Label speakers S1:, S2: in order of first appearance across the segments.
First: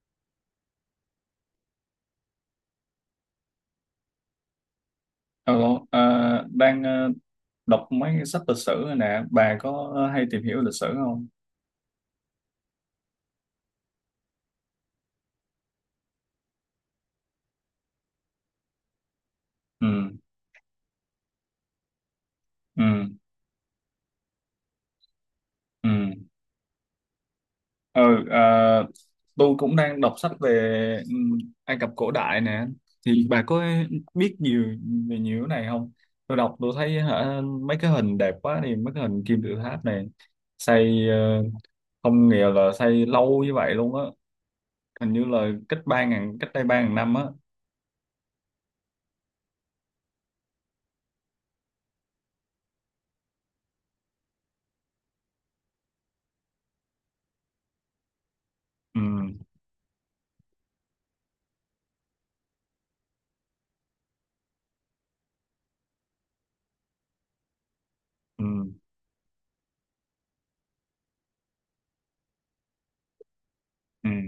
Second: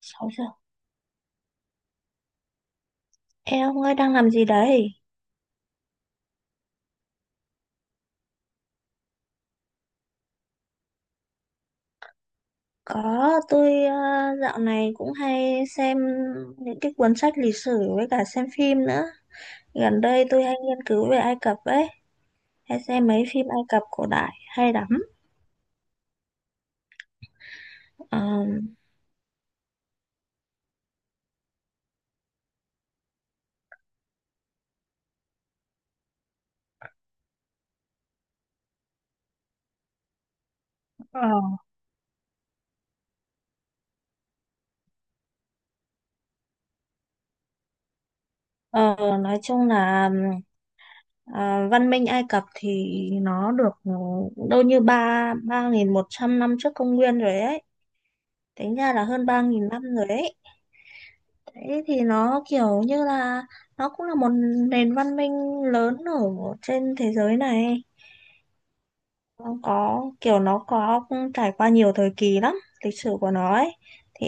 S1: Sáu giờ. Ê ông ơi đang làm gì đấy?
S2: Alo, à, đang đọc mấy cái sách lịch sử này nè, bà có hay tìm hiểu lịch sử không?
S1: Có, tôi dạo này cũng hay xem những cái cuốn sách lịch sử với cả xem phim nữa.
S2: Ừ,
S1: Gần đây tôi hay nghiên cứu về Ai Cập ấy, hay
S2: ừ,
S1: xem mấy phim Ai Cập cổ đại hay lắm.
S2: ừ.
S1: Ờ,
S2: Ừ, à, tôi cũng đang đọc sách về ừ, Ai Cập cổ đại nè, thì bà có biết nhiều về nhiều cái này không? Tôi đọc tôi thấy hả, mấy cái hình đẹp quá đi, mấy cái hình kim tự tháp này, xây
S1: Ờ,
S2: không nghĩa là xây lâu như vậy luôn á, hình như là cách đây 3.000 năm á.
S1: ờ, nói chung là ờ, văn minh Ai Cập thì nó được đâu như ba ba nghìn một trăm năm trước công nguyên rồi ấy. Tính ra
S2: Ừ,
S1: là hơn 3.000 năm rồi ấy. Đấy thì nó kiểu như là nó cũng là một nền văn minh lớn ở trên thế giới này.
S2: ừ,
S1: Nó có trải qua nhiều thời kỳ lắm, lịch sử của nó ấy
S2: ừ.
S1: thì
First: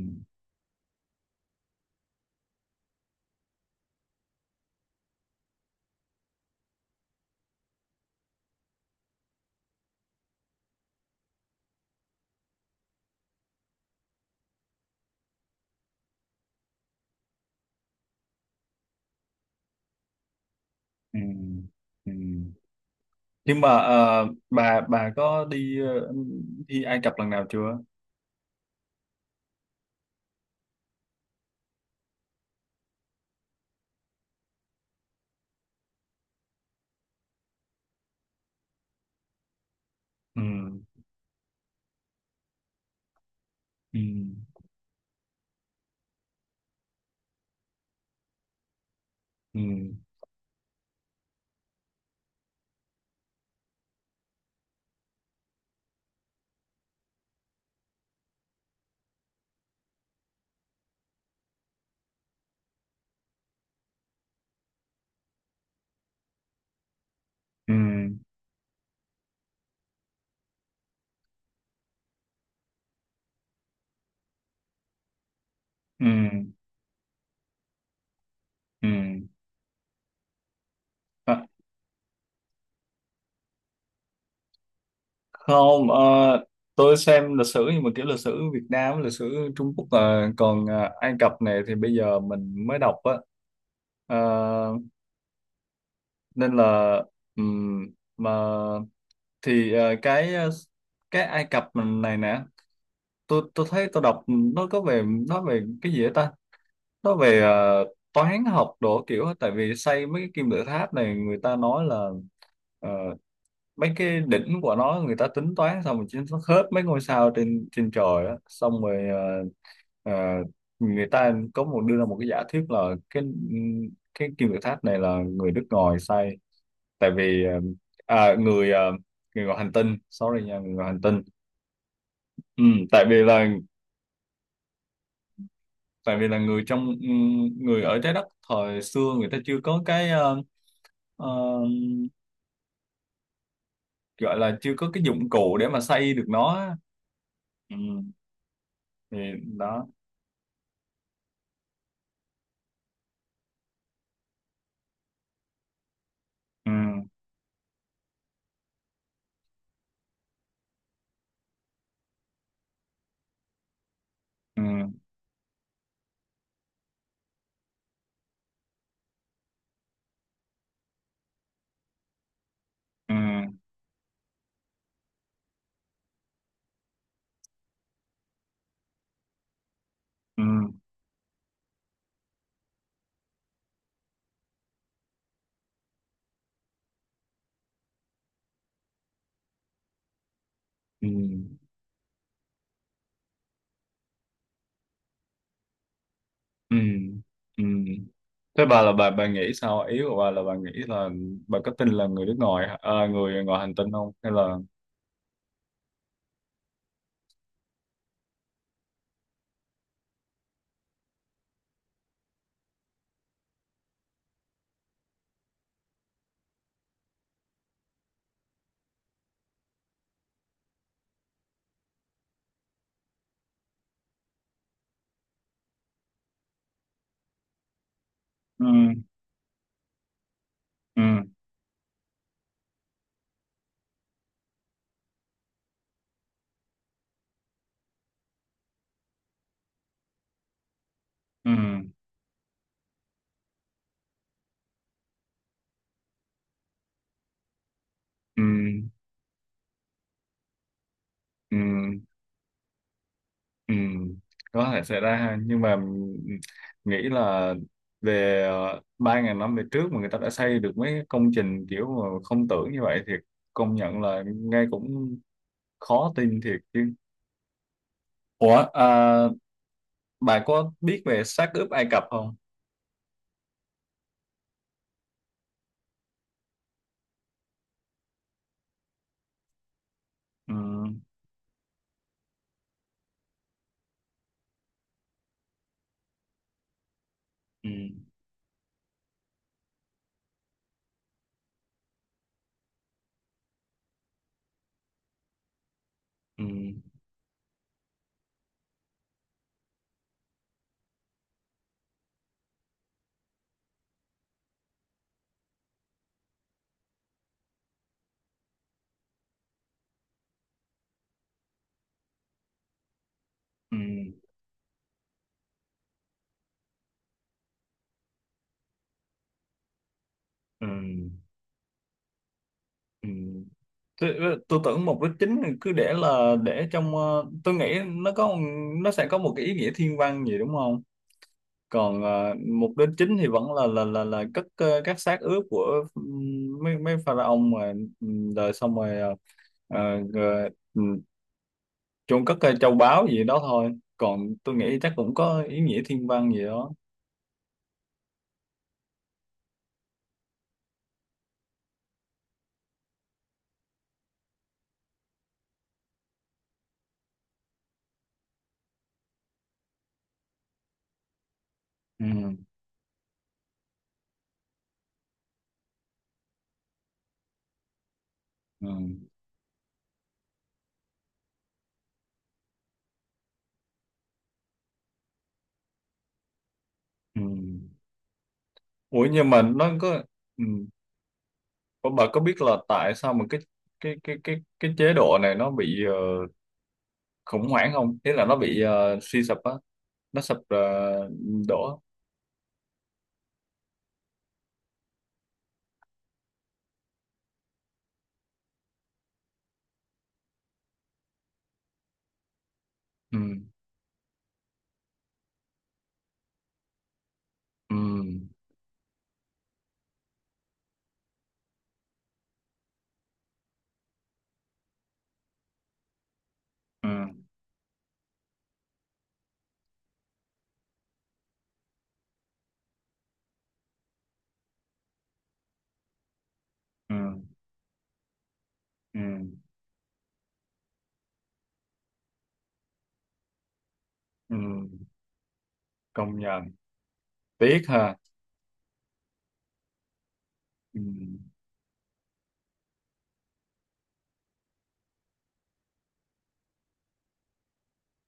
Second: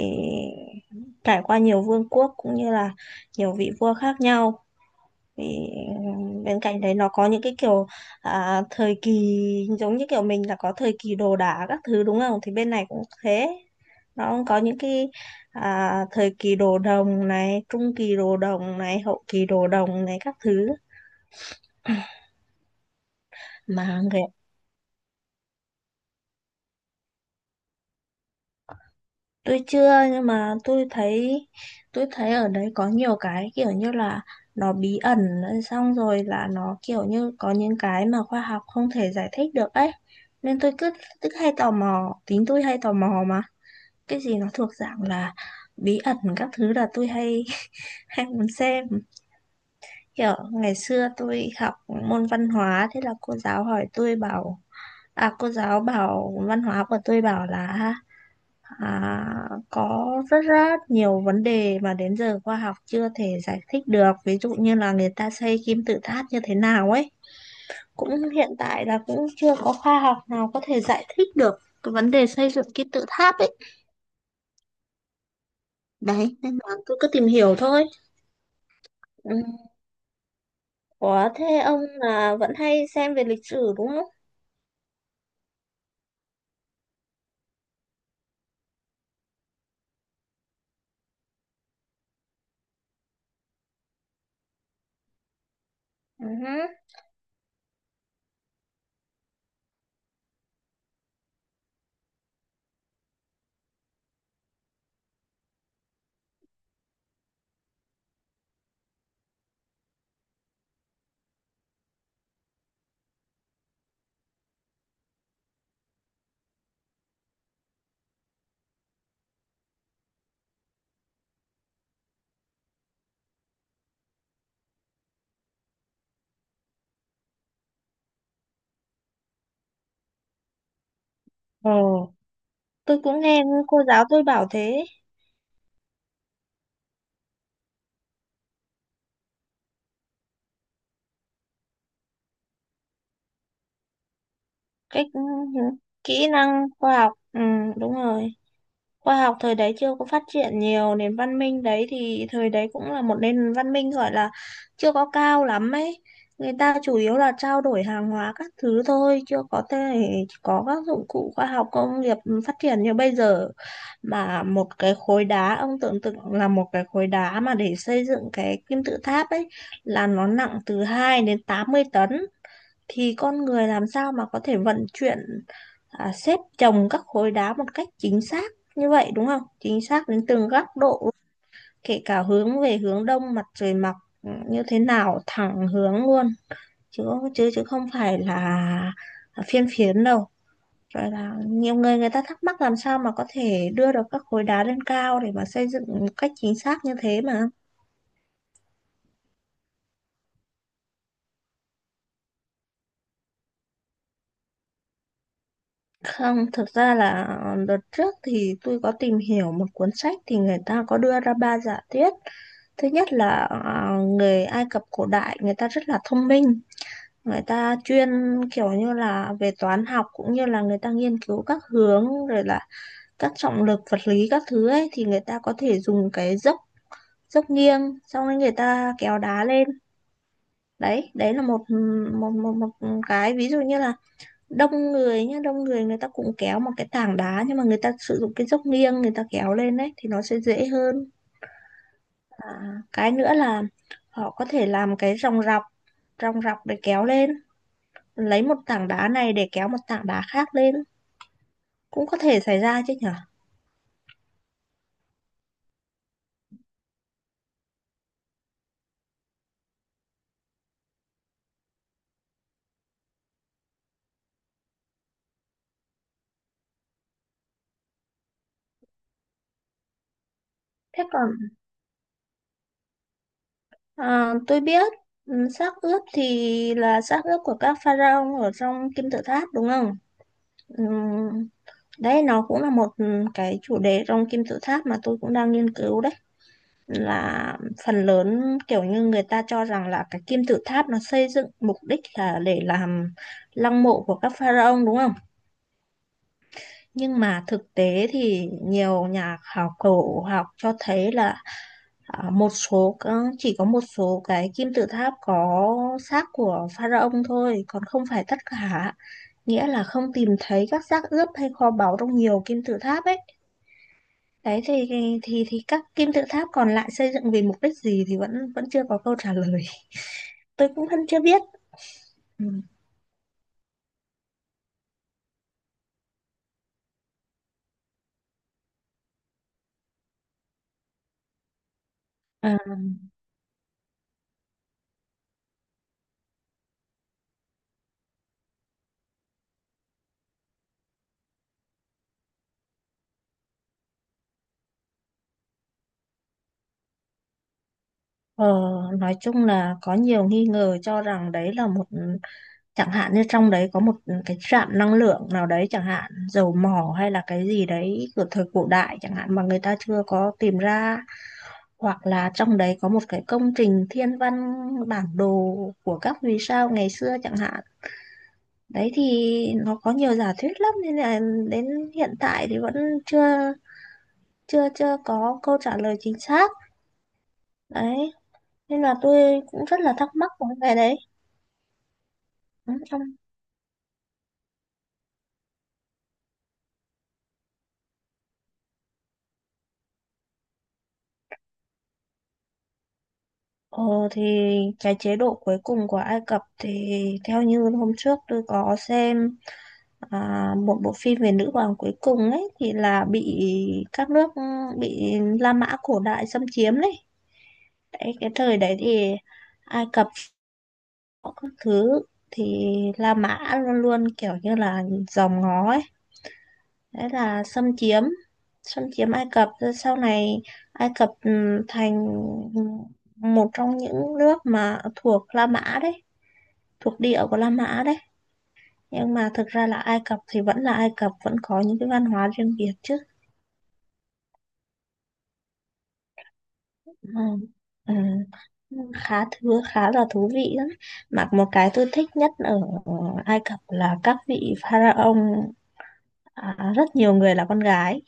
S1: trải qua nhiều vương quốc cũng như là nhiều vị vua khác nhau. Thì ờ, bên cạnh đấy nó có những cái kiểu thời kỳ giống như kiểu mình là có thời kỳ đồ đá các thứ đúng không? Thì bên này cũng thế. Nó cũng có những cái thời kỳ đồ đồng này, trung kỳ đồ đồng này, hậu kỳ đồ đồng này các thứ.
S2: Ừ. Ừ. Nhưng mà
S1: Mà người
S2: bà có đi Ai Cập lần nào chưa?
S1: tôi chưa nhưng mà tôi thấy ở đấy có nhiều cái kiểu như là nó bí ẩn xong rồi là nó kiểu như có những cái mà khoa học không thể giải thích được ấy
S2: Ừ.
S1: nên tôi cứ cứ hay tò mò, tính tôi hay tò mò mà,
S2: Ừ.
S1: cái gì nó thuộc dạng là bí ẩn các thứ là tôi hay hay muốn xem.
S2: Ừ.
S1: Kiểu ngày xưa tôi học môn văn hóa, thế là cô giáo hỏi, tôi bảo cô giáo bảo văn hóa của tôi bảo là, có rất rất nhiều vấn đề mà đến giờ khoa học chưa thể giải thích được, ví dụ như là người ta xây kim tự tháp như thế nào ấy,
S2: Ừ.
S1: cũng hiện tại là cũng chưa có khoa học nào có thể giải thích được cái vấn đề xây dựng kim tự tháp ấy,
S2: Ừ.
S1: đấy nên là tôi cứ tìm hiểu thôi,
S2: Ừ.
S1: ừ. Ủa
S2: À,
S1: thế ông là vẫn hay xem về lịch sử đúng không?
S2: không, tôi xem lịch sử nhưng mà kiểu lịch sử Việt Nam, lịch sử Trung Quốc, còn Ai Cập này thì bây giờ mình mới đọc á. Ờ,
S1: Ừ.
S2: nên là ừm, mà thì cái Ai Cập này nè tôi thấy tôi đọc nó có về nó về cái gì vậy ta, nó về toán học đồ kiểu á. Tại vì xây mấy cái kim tự tháp này người ta nói là ờ, mấy cái đỉnh của nó người ta tính toán xong rồi chính nó khớp mấy ngôi sao trên trên trời á, xong rồi ờ, người ta có một đưa ra một cái giả thuyết là cái cái kim tự tháp này là người nước ngoài xây, tại vì à, người ờ, người ngoài hành tinh, sorry nha, người ngoài hành tinh.
S1: Ồ,
S2: ừ,
S1: tôi
S2: tại vì
S1: cũng nghe
S2: là
S1: cô giáo tôi bảo thế.
S2: tại vì là người trong ừ, người ở trái đất thời xưa người ta chưa có cái ờ, gọi là chưa có cái
S1: Cách
S2: dụng cụ để mà xây được
S1: kỹ
S2: nó
S1: năng
S2: á.
S1: khoa học,
S2: Ừ,
S1: đúng rồi, khoa
S2: thì
S1: học thời đấy
S2: đó.
S1: chưa có phát triển nhiều, nền văn minh đấy thì thời đấy cũng là một nền văn minh gọi là chưa có cao lắm ấy. Người
S2: Ừ,
S1: ta chủ yếu là trao đổi hàng hóa các thứ thôi, chưa có thể có các dụng cụ khoa học công nghiệp phát triển như bây giờ. Mà
S2: ừ,
S1: một cái khối đá, ông tưởng tượng là một cái khối đá mà để xây dựng cái kim tự tháp ấy là nó nặng từ 2 đến 80 tấn
S2: ừ,
S1: thì con người làm sao mà có thể vận chuyển, xếp chồng các khối đá một cách chính xác như vậy đúng không? Chính xác đến
S2: ừ,
S1: từng góc độ, kể cả hướng về hướng đông mặt trời mọc, như thế nào thẳng hướng luôn, chứ chứ chứ không phải là phiên phiến đâu.
S2: ừ,
S1: Rồi là nhiều người, người ta thắc mắc làm sao mà có thể đưa được các khối đá lên cao để mà xây dựng một cách chính
S2: ừ,
S1: xác như thế mà.
S2: ừ. Thế bà là bà nghĩ sao, ý của bà là bà nghĩ là bà có tin là người ngoài hành tinh không, hay là?
S1: Không, thực ra là đợt trước thì tôi có tìm hiểu một cuốn sách thì người ta có đưa ra ba giả thuyết. Thứ nhất là à, người Ai Cập cổ đại người ta rất là thông minh, người ta chuyên kiểu như là về toán học cũng như là người ta nghiên cứu các hướng, rồi là các trọng lực vật lý các thứ ấy, thì người ta có thể dùng cái dốc dốc nghiêng, xong rồi người
S2: Ừ,
S1: ta kéo đá lên.
S2: ừ,
S1: Đấy đấy là một một một một cái ví dụ, như là đông người nhá, đông người, người ta cũng kéo một cái tảng đá nhưng mà người ta sử dụng cái dốc nghiêng người ta kéo lên đấy thì nó sẽ dễ hơn.
S2: ừ,
S1: à, cái nữa là họ có thể làm cái ròng rọc để kéo lên,
S2: ừ,
S1: lấy một tảng
S2: ừ.
S1: đá này để kéo một tảng đá khác lên,
S2: Ừ.
S1: cũng có thể xảy ra chứ nhở.
S2: Ừ, có thể xảy ra ha, nhưng mà mình nghĩ là về 3.000 năm về trước mà người ta đã xây được mấy công trình kiểu mà không tưởng như vậy thì công nhận là nghe cũng khó tin thiệt chứ. Ủa, bà có biết
S1: Thế
S2: về
S1: còn
S2: xác ướp Ai Cập không?
S1: tôi biết, ừ, xác ướp thì là xác ướp của các pharaoh ở trong kim tự tháp đúng không?
S2: Ừ,
S1: Ừ, đấy nó cũng là một ừ, cái chủ đề trong kim tự tháp mà tôi cũng đang nghiên cứu đấy, là
S2: ừ,
S1: phần lớn kiểu như người ta cho rằng là cái kim tự tháp nó xây dựng mục đích là để làm lăng mộ của các pharaoh đúng không?
S2: ừ,
S1: Nhưng mà thực tế thì nhiều nhà khảo cổ học cho thấy là, Ờ, một số chỉ có một số cái kim tự tháp có xác của pharaoh thôi, còn không phải tất cả. Nghĩa là không tìm thấy các xác ướp hay kho báu trong nhiều kim tự tháp ấy.
S2: ừ,
S1: Đấy thì thì các kim tự tháp còn lại xây dựng vì mục đích gì thì vẫn vẫn chưa có câu trả lời.
S2: ừ,
S1: Tôi cũng vẫn chưa biết. Ừ.
S2: ừ. Tôi tưởng mục đích chính cứ để trong tôi nghĩ nó sẽ có một cái ý nghĩa thiên văn gì đúng không? Còn à,
S1: À,
S2: mục đích chính thì vẫn là cất các xác ướp của mấy mấy pharaoh mà. Rồi xong rồi ờ, ờ, rồi, chôn cất châu báu gì đó thôi, còn tôi nghĩ chắc cũng có ý nghĩa thiên văn gì đó.
S1: Ờ, nói chung là có nhiều nghi ngờ cho rằng đấy là một, chẳng hạn như trong đấy có một cái trạm năng lượng nào đấy chẳng hạn, dầu mỏ hay là cái gì đấy của thời cổ đại chẳng hạn mà người ta chưa có tìm ra, hoặc là
S2: Ừ.
S1: trong đấy có một cái công trình thiên văn, bản đồ của các vì sao ngày xưa chẳng hạn.
S2: Ừ.
S1: Đấy thì nó có nhiều giả thuyết lắm nên là đến hiện tại thì vẫn chưa chưa chưa có câu trả lời chính xác.
S2: Ừ.
S1: Đấy nên là
S2: Ủa, nhưng
S1: tôi
S2: mà
S1: cũng
S2: nó
S1: rất là
S2: có
S1: thắc mắc
S2: ừ.
S1: về cái đấy.
S2: Ủa, bà có biết là
S1: Ừ,
S2: tại
S1: Trong,
S2: sao mà cái chế độ này nó bị khủng hoảng không, thế là nó bị suy sụp á, nó sụp đổ.
S1: ờ, thì cái chế độ cuối cùng của Ai Cập thì theo như hôm trước tôi có xem một bộ phim về nữ hoàng cuối cùng ấy, thì là
S2: Ừ,
S1: bị các nước, bị La Mã cổ đại xâm chiếm đấy.
S2: ừ,
S1: Đấy, cái thời đấy thì Ai Cập có các thứ thì La Mã luôn luôn kiểu như là dòm ngó ấy,
S2: ừ,
S1: đấy là xâm chiếm, xâm chiếm Ai Cập, rồi sau này Ai Cập thành một trong những nước mà thuộc La Mã đấy, thuộc
S2: ừ,
S1: địa của La Mã đấy.
S2: ừ,
S1: Nhưng mà thực ra là Ai Cập thì vẫn là Ai Cập, vẫn có những cái văn hóa riêng biệt chứ,
S2: ừ, công nhận
S1: ừ.
S2: tiếc
S1: Ừ.
S2: ha.
S1: Khá thứ khá là thú vị lắm,
S2: Ừ.
S1: mà một cái tôi thích nhất ở Ai Cập là các vị pharaoh rất nhiều người là con gái.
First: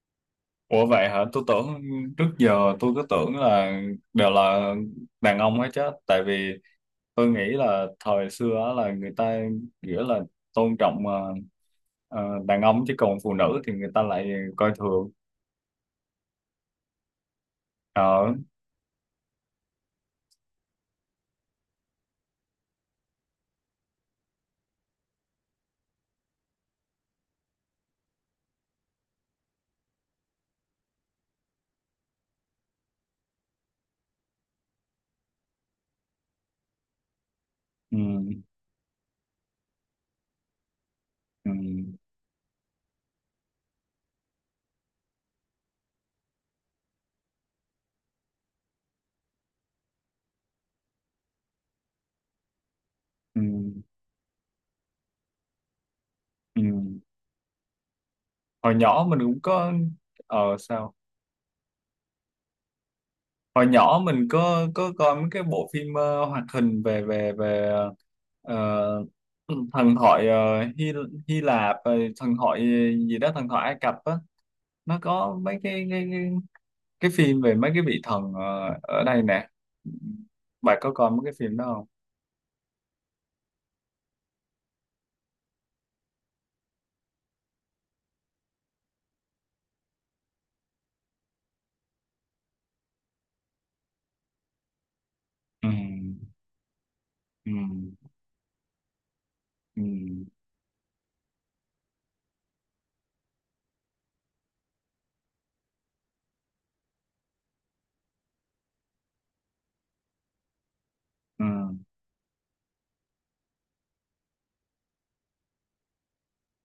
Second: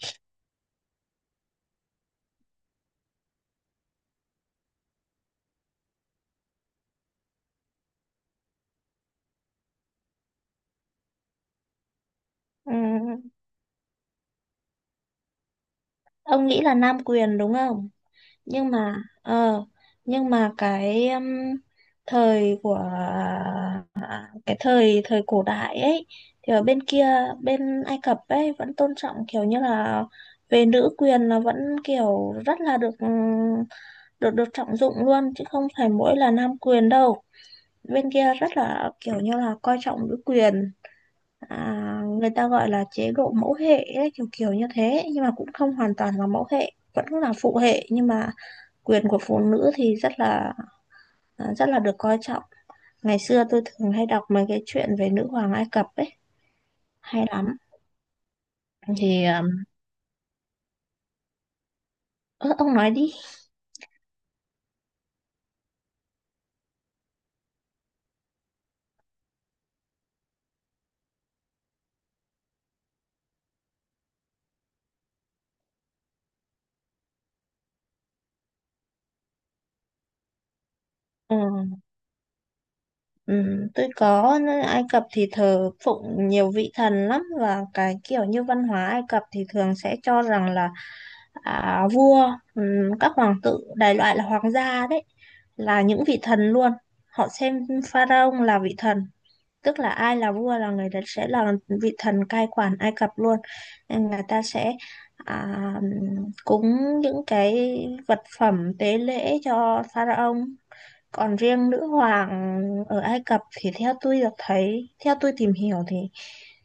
S2: Ủa vậy hả? Tôi tưởng trước giờ tôi cứ tưởng là đều là đàn ông hết chứ, tại vì tôi nghĩ là thời xưa á là người ta nghĩa là tôn trọng đàn
S1: Ừ.
S2: ông chứ còn phụ nữ thì người ta lại coi thường.
S1: Ông nghĩ là nam quyền đúng không?
S2: Ờ.
S1: Nhưng mà ờ nhưng mà cái thời của cái thời thời cổ đại ấy thì ở bên kia, bên Ai Cập ấy vẫn tôn trọng kiểu như là về nữ quyền, là vẫn kiểu rất là được được được trọng dụng luôn chứ không phải mỗi là nam quyền đâu, bên kia
S2: Ừ,
S1: rất là kiểu như là coi trọng nữ quyền.
S2: ừ,
S1: à, Người ta gọi là chế độ mẫu hệ ấy, kiểu kiểu như thế, nhưng mà cũng không hoàn toàn là mẫu hệ, vẫn là phụ hệ nhưng mà quyền của phụ nữ thì rất là được coi trọng. Ngày
S2: ừ,
S1: xưa tôi thường hay đọc mấy cái chuyện về nữ hoàng Ai Cập ấy,
S2: ừ.
S1: hay lắm.
S2: Hồi nhỏ mình
S1: Thì
S2: cũng có, sao?
S1: ơ, ông nói đi.
S2: Hồi nhỏ mình có coi mấy cái bộ phim hoạt hình về về về ờ, thần thoại ờ, Hy Hy Lạp rồi thần thoại gì đó, thần thoại Ai Cập á. Nó có mấy cái phim về mấy cái vị thần ở đây nè, bà có coi mấy cái
S1: Ừ,
S2: phim đó không?
S1: ừ, tôi có. Ai Cập thì thờ phụng nhiều vị thần lắm, và cái kiểu như văn hóa Ai Cập thì thường sẽ cho rằng là vua ừ, các hoàng tử đại loại là hoàng gia đấy
S2: Ừ,
S1: là những vị thần luôn, họ
S2: ừ,
S1: xem pharaoh là vị thần, tức
S2: ừ,
S1: là ai là vua là người đấy sẽ là vị thần cai quản Ai Cập luôn, nên người ta sẽ à, cúng những cái vật phẩm tế lễ cho pharaoh. Còn
S2: ừ,
S1: riêng nữ hoàng ở Ai Cập thì theo tôi được thấy, theo tôi tìm hiểu thì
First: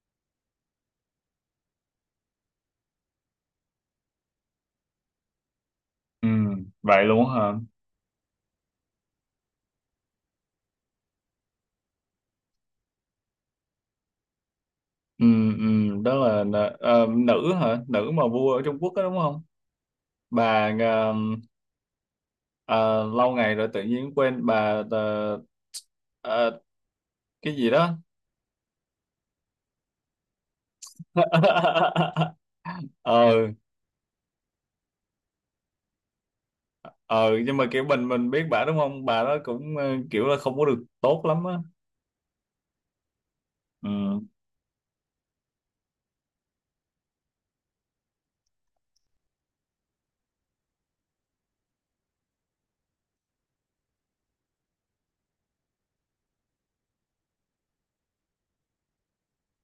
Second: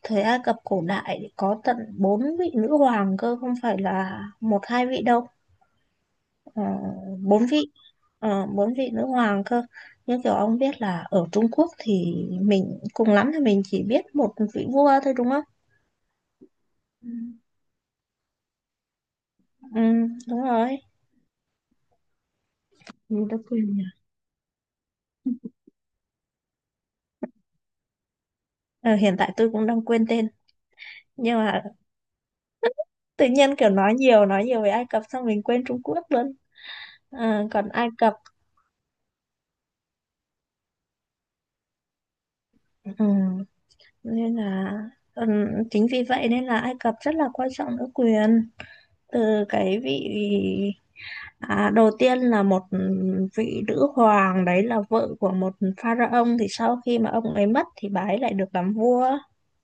S1: thời Ai Cập cổ đại thì có tận 4 vị nữ hoàng cơ, không phải là một hai vị đâu.
S2: ừ.
S1: Ờ,
S2: Vậy luôn
S1: bốn
S2: hả?
S1: vị Ờ, 4 vị nữ hoàng cơ. Nhưng kiểu ông biết là ở Trung Quốc thì mình cùng lắm thì mình chỉ biết một vị vua thôi
S2: Ừ,
S1: đúng không?
S2: ừ. Đó là
S1: Ừ.
S2: nữ hả, nữ mà vua ở Trung Quốc đó đúng không?
S1: Ừ, đúng
S2: Bà
S1: rồi.
S2: Ờ,
S1: Người
S2: lâu
S1: ta
S2: ngày rồi
S1: quyền
S2: tự
S1: nhỉ?
S2: nhiên quên. Bà ờ, cái gì đó.
S1: Ờ, hiện tại tôi cũng đang quên tên nhưng mà
S2: ờ
S1: tự nhiên kiểu nói nhiều về Ai Cập xong mình quên Trung Quốc luôn.
S2: ờ
S1: Ờ,
S2: nhưng mà
S1: còn
S2: kiểu
S1: Ai
S2: mình
S1: Cập
S2: mình biết bà đúng không, bà đó cũng kiểu là không có được tốt lắm á.
S1: ừ,
S2: Ừ,
S1: nên là ừ, chính vì vậy nên là Ai Cập rất là quan trọng nữ quyền, từ cái vị, À, đầu tiên là một vị nữ hoàng đấy là vợ của một pharaoh, thì sau khi mà ông ấy mất thì bà ấy lại được làm vua.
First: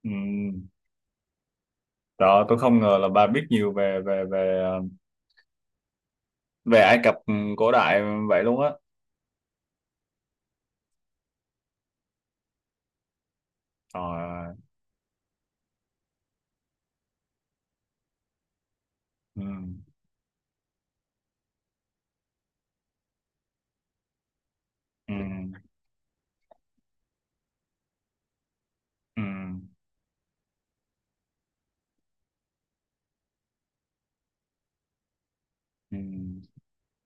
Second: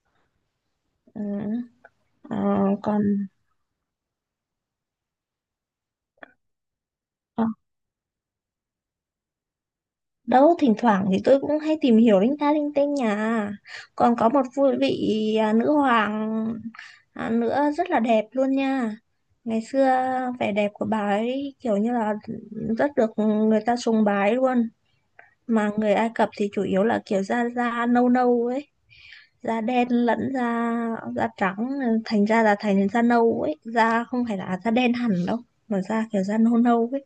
S2: ừ.
S1: Ừ. Ờ,
S2: Đó, tôi không ngờ
S1: còn
S2: là bà biết nhiều về về về ờ, về Ai Cập
S1: ờ,
S2: cổ đại vậy luôn á.
S1: đâu thỉnh thoảng thì tôi cũng hay tìm hiểu linh ta linh tinh nhà. Còn
S2: Trời
S1: có một
S2: ơi.
S1: vui vị nữ hoàng nữa rất là đẹp luôn nha.
S2: Ừ,
S1: Ngày xưa vẻ đẹp của bà ấy kiểu như là rất được người ta sùng bái luôn.
S2: ừ,
S1: Mà người Ai Cập thì chủ yếu là kiểu da da nâu nâu ấy,
S2: ừ,
S1: da đen lẫn da, da trắng ờ, thành ra là thành da nâu ấy, da không phải là da đen hẳn đâu mà
S2: ừ,
S1: da kiểu da nâu nâu ấy,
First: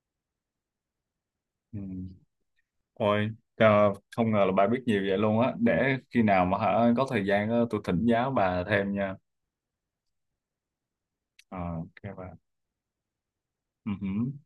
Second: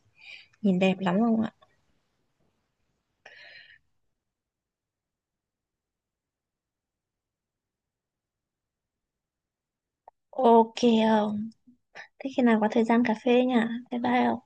S1: nhìn đẹp lắm không ạ.
S2: ừ. Ôi trời, không ngờ là bà biết nhiều vậy luôn á, để khi nào mà hả có thời gian á, tôi thỉnh giáo bà thêm nha.
S1: Ok. Không.
S2: Ờ, ô kê
S1: Thế
S2: bạn.
S1: khi nào có thời gian cà phê nhỉ.
S2: Ừ
S1: Bye bye.
S2: hứm.
S1: Không.